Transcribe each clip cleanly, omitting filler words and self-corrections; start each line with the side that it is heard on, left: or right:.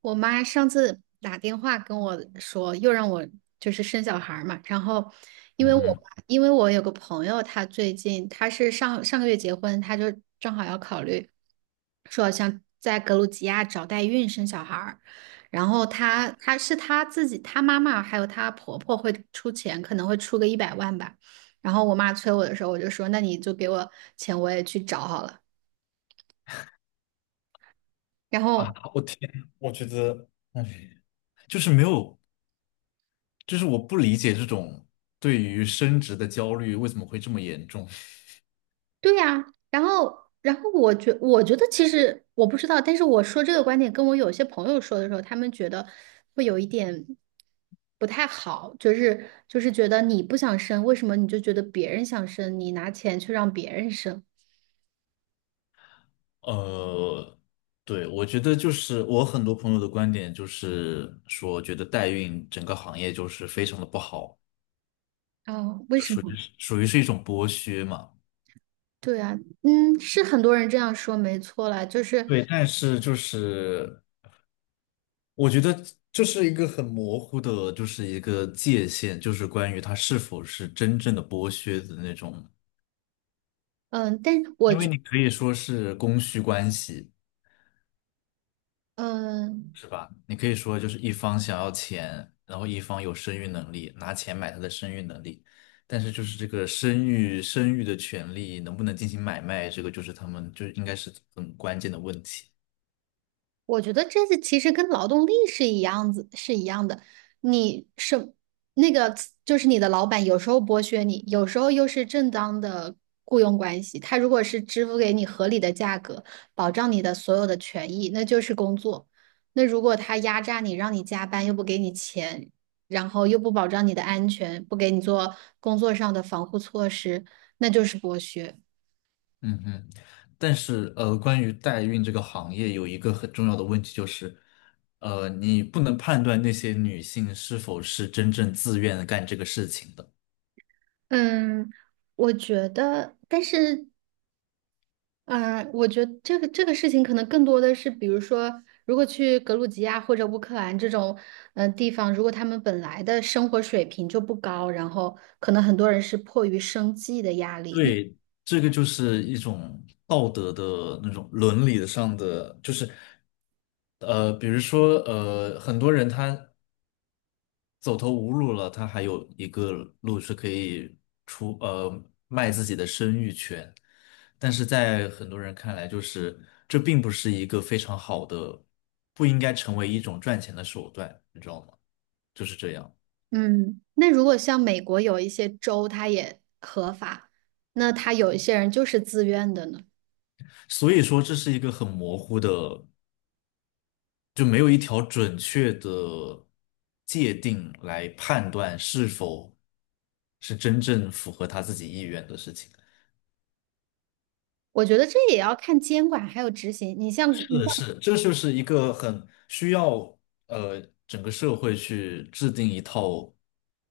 right: 我妈上次打电话跟我说，又让我就是生小孩儿嘛。然后，
left: 嗯哼。
right: 因为我有个朋友，她最近她是上上个月结婚，她就正好要考虑说想在格鲁吉亚找代孕生小孩儿。然后她是她自己，她妈妈还有她婆婆会出钱，可能会出个100万吧。然后我妈催我的时候，我就说那你就给我钱，我也去找好了。然
left: 啊！
right: 后。
left: 我天，我觉得，就是没有，就是我不理解这种对于升职的焦虑为什么会这么严重。
right: 对呀，然后，我觉得其实我不知道，但是我说这个观点跟我有些朋友说的时候，他们觉得会有一点不太好，就是觉得你不想生，为什么你就觉得别人想生，你拿钱去让别人生？
left: 呃，对，我觉得就是我很多朋友的观点就是说，觉得代孕整个行业就是非常的不好，
right: 哦，为
left: 就
right: 什
left: 属于
right: 么？
left: 属于是一种剥削嘛。
right: 对啊。嗯，是很多人这样说，没错啦，就是，
left: 对，但是就是我觉得这是一个很模糊的，就是一个界限，就是关于它是否是真正的剥削的那种。
right: 嗯，但是
left: 因为你可以说是供需关系，
right: 嗯、
left: 是吧？你可以说就是一方想要钱，然后一方有生育能力，拿钱买他的生育能力，但是就是这个生育的权利能不能进行买卖，这个就是他们就应该是很关键的问题。
right: 我觉得这是其实跟劳动力是一样子，是一样的。你是那个，就是你的老板有时候剥削你，有时候又是正当的雇佣关系。他如果是支付给你合理的价格，保障你的所有的权益，那就是工作。那如果他压榨你，让你加班又不给你钱，然后又不保障你的安全，不给你做工作上的防护措施，那就是剥削。
left: 嗯嗯。但是关于代孕这个行业有一个很重要的问题就是，你不能判断那些女性是否是真正自愿干这个事情的。
right: 嗯，我觉得，但是嗯，我觉得这个事情可能更多的是，比如说，如果去格鲁吉亚或者乌克兰这种地方，如果他们本来的生活水平就不高，然后可能很多人是迫于生计的压力。那
left: 对，这个就是一种道德的那种伦理上的，比如说很多人他走投无路了，他还有一个路是可以出呃卖自己的生育权，但是在很多人看来，就是这并不是一个非常好的，不应该成为一种赚钱的手段，你知道吗？就是这样，
right: 嗯，那如果像美国有一些州，它也合法，那他有一些人就是自愿的呢。
left: 所以说这是一个很模糊的。就没有一条准确的界定来判断是否是真正符合他自己意愿的事情。
right: 我觉得这也要看监管还有执行。你像你
left: 是
right: 像
left: 是，这就是一个很需要，呃整个社会去制定一套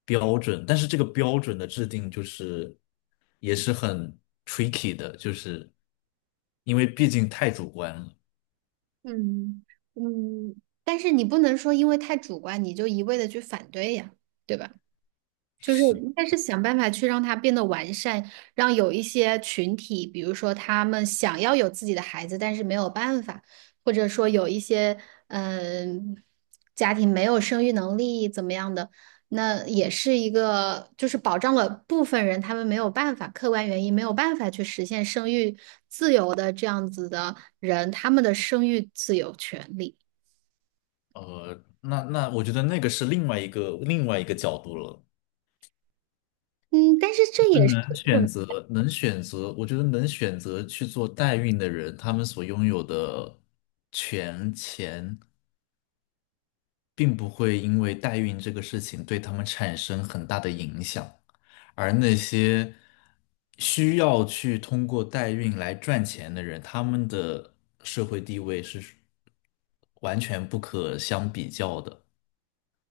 left: 标准，但是这个标准的制定就是也是很 tricky 的，就是因为毕竟太主观了。
right: 嗯嗯，但是你不能说因为太主观，你就一味的去反对呀，对吧？就是
left: 是，
right: 应该是想办法去让它变得完善，让有一些群体，比如说他们想要有自己的孩子，但是没有办法，或者说有一些嗯、家庭没有生育能力怎么样的，那也是一个就是保障了部分人他们没有办法，客观原因没有办法去实现生育自由的这样子的人，他们的生育自由权利。
left: 那我觉得那个是另外一个角度了。
right: 嗯，但是这也是。
left: 能选择，能选择，我觉得能选择去做代孕的人，他们所拥有的权钱，并不会因为代孕这个事情对他们产生很大的影响，而那些需要去通过代孕来赚钱的人，他们的社会地位是完全不可相比较的。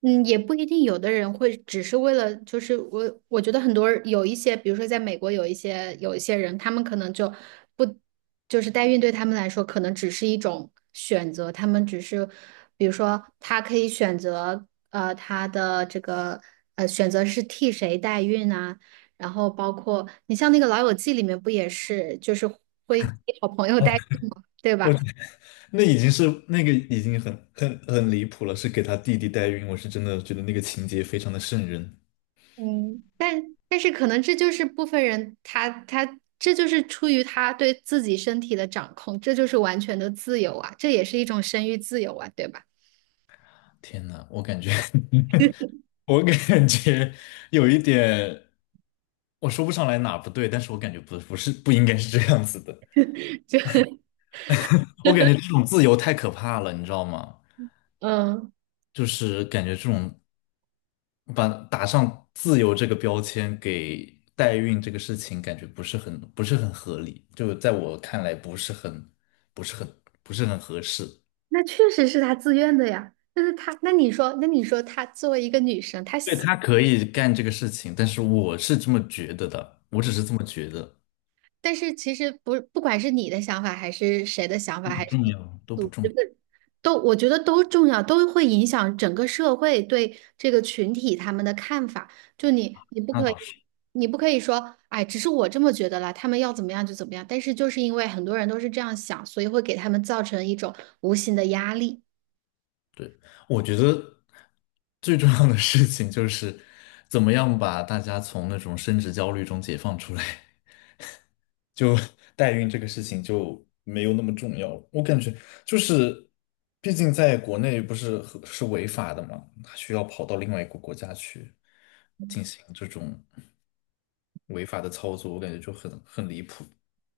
right: 嗯，也不一定，有的人会只是为了，就是我，我觉得很多人有一些，比如说在美国有一些人，他们可能就不，就是代孕对他们来说可能只是一种选择，他们只是，比如说他可以选择，他的这个选择是替谁代孕啊，然后包括你像那个《老友记》里面不也是，就是会替好朋友代孕嘛，对
left: 我。
right: 吧？
left: 那已经是那个已经很离谱了，是给他弟弟代孕，我是真的觉得那个情节非常的瘆人。
right: 嗯，但是可能这就是部分人他这就是出于他对自己身体的掌控，这就是完全的自由啊，这也是一种生育自由啊，对吧？
left: 天呐，我感觉 我感觉有一点，我说不上来哪不对，但是我感觉不是不应该是这样子的。
right: 就
left: 我感觉这种自由太可怕了，你知道吗？
right: 嗯，
left: 就是感觉这种把打上自由这个标签给代孕这个事情，感觉不是很合理，就在我看来不是很不是很合适。
right: 那确实是他自愿的呀。但是他，那你说，那你说他作为一个女生，她
left: 对，
right: 想，
left: 他可以干这个事情，但是我是这么觉得的，我只是这么觉得，
right: 但是其实不，不管是你的想法还是谁的想
left: 都
right: 法，
left: 不
right: 还是。
left: 重要，都不重要。
right: 都我觉得都重要，都会影响整个社会对这个群体他们的看法。就你，你不
left: 那
right: 可以，
left: 倒是，
right: 你不可以说，哎，只是我这么觉得啦，他们要怎么样就怎么样。但是就是因为很多人都是这样想，所以会给他们造成一种无形的压力。
left: 对，我觉得最重要的事情就是怎么样把大家从那种升职焦虑中解放出来，就代孕这个事情就没有那么重要了我感觉，就是，毕竟在国内不是和是违法的嘛，他需要跑到另外一个国家去进行这种。违法的操作，我感觉就很离谱，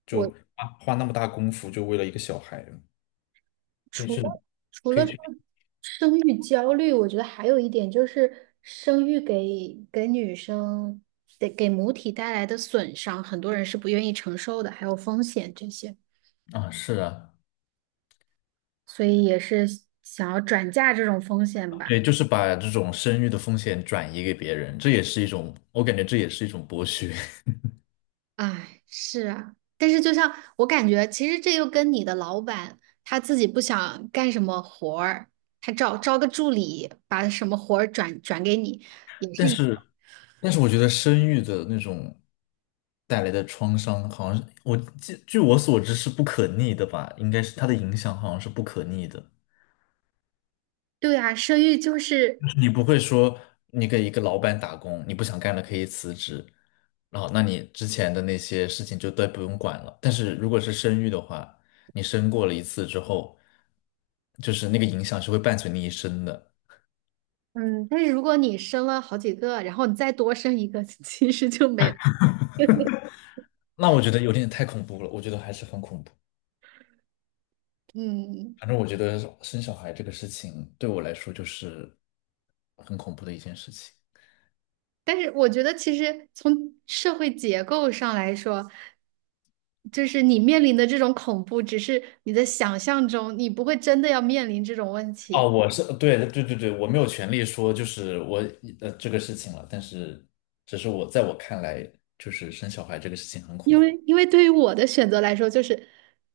left: 就
right: 我
left: 花那么大功夫就为了一个小孩可以
right: 除
left: 去，
right: 了
left: 可以
right: 说
left: 去。
right: 生育焦虑，我觉得还有一点就是生育给女生得给母体带来的损伤，很多人是不愿意承受的，还有风险这些。
left: 啊，是啊。
right: 所以也是想要转嫁这种风险吧。
left: 对，就是把这种生育的风险转移给别人，这也是一种，我感觉这也是一种剥削。
right: 哎，是啊，但是就像我感觉，其实这又跟你的老板他自己不想干什么活儿，他招个助理，把什么活儿转给你，也 是
left: 但
right: 一。
left: 是但是我觉得生育的那种带来的创伤，好像是我据我所知是不可逆的吧？应该是它的影响好像是不可逆的。
right: 对啊，生育就是，
left: 你不会说你给一个老板打工，你不想干了可以辞职，然后那你之前的那些事情就都不用管了。但是如果是生育的话，你生过了一次之后，就是那个影响是会伴随你一生的。
right: 嗯，但是如果你生了好几个，然后你再多生一个，其实就没有。
left: 那我觉得有点太恐怖了，我觉得还是很恐怖。
right: 嗯，
left: 反正我觉得生小孩这个事情对我来说就是很恐怖的一件事情。
right: 但是我觉得其实从社会结构上来说，就是你面临的这种恐怖，只是你的想象中，你不会真的要面临这种问
left: 哦，
right: 题。
left: 我是对对对对，我没有权利说就是我这个事情了，但是只是我在我看来，就是生小孩这个事情很
right: 因
left: 恐
right: 为，
left: 怖，
right: 因为对于我的选择来说，就是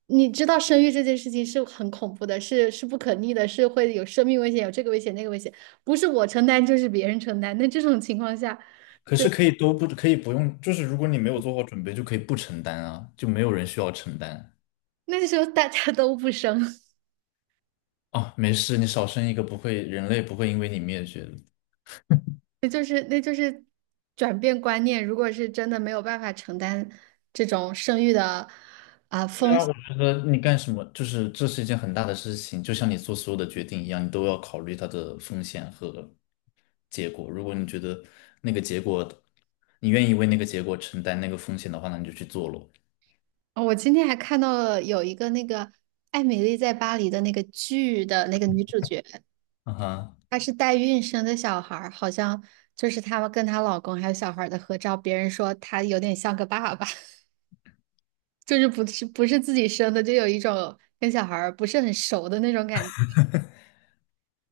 right: 你知道生育这件事情是很恐怖的，是不可逆的，是会有生命危险，有这个危险那个危险，不是我承担就是别人承担。那这种情况下，
left: 可
right: 对，
left: 是可以都不可以不用，就是如果你没有做好准备，就可以不承担啊，就没有人需要承担。
right: 那时候大家都不生，
left: 哦，没事，你少生一个不会，人类不会因为你灭绝的。
right: 那就是转变观念。如果是真的没有办法承担这种生育的。
left: 对
right: 风。
left: 啊，我觉得你干什么，就是这是一件很大的事情，就像你做所有的决定一样，你都要考虑它的风险和结果。如果你觉得那个结果，你愿意为那个结果承担那个风险的话，那你就去做咯。
right: 哦我今天还看到了有一个那个《艾米丽在巴黎》的那个剧的那个女主角，
left: 啊哈。
right: 她是代孕生的小孩儿，好像就是他们跟她老公还有小孩儿的合照，别人说她有点像个爸爸，就是不是自己生的，就有一种跟小孩儿不是很熟的那种感觉。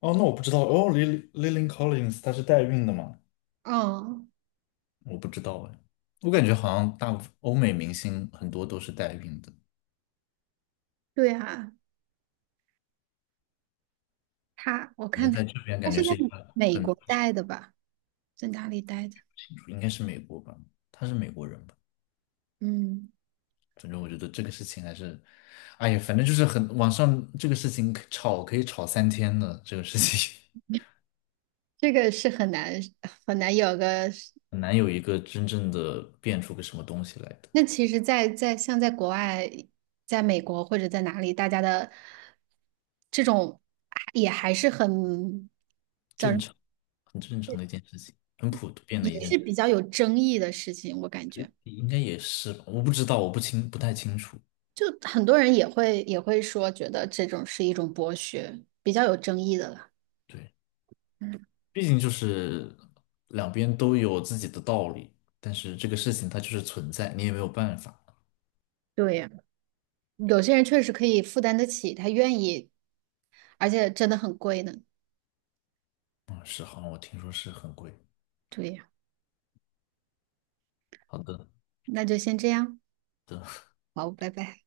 left: 哦，那我不知道，哦，Lily Collins 她是代孕的吗？
right: 嗯，
left: 我不知道哎，我感觉好像大部分欧美明星很多都是代孕的，
right: 对啊，她我看
left: 人
right: 她，
left: 在这边
right: 她
left: 感
right: 是
left: 觉
right: 在
left: 是一个
right: 美
left: 很。
right: 国待的吧，在哪里待的？
left: 应该是美国吧，她是美国人吧。
right: 嗯，
left: 反正我觉得这个事情还是，哎呀，反正就是很，网上这个事情可以吵3天的，这个事情
right: 这个是很难很难有个。
left: 很难有一个真正的变出个什么东西来的。
right: 那其实在，像在国外，在美国或者在哪里，大家的这种也还是很叫什
left: 正
right: 么，
left: 常，很正常的一件事情，很普遍的
right: 也
left: 一件
right: 是
left: 事
right: 比较有争议的事情，我感
left: 情，
right: 觉，
left: 应该也是吧，我不知道，我不清，不太清楚，
right: 就很多人也会说，觉得这种是一种剥削，比较有争议的了。
left: 对，毕竟就是两边都有自己的道理，但是这个事情它就是存在，你也没有办法。
right: 对呀，有些人确实可以负担得起，他愿意，而且真的很贵呢。
left: 嗯，是，好像我听说是很贵。
right: 对呀。
left: 好的。
right: 那就先这样，好，拜拜。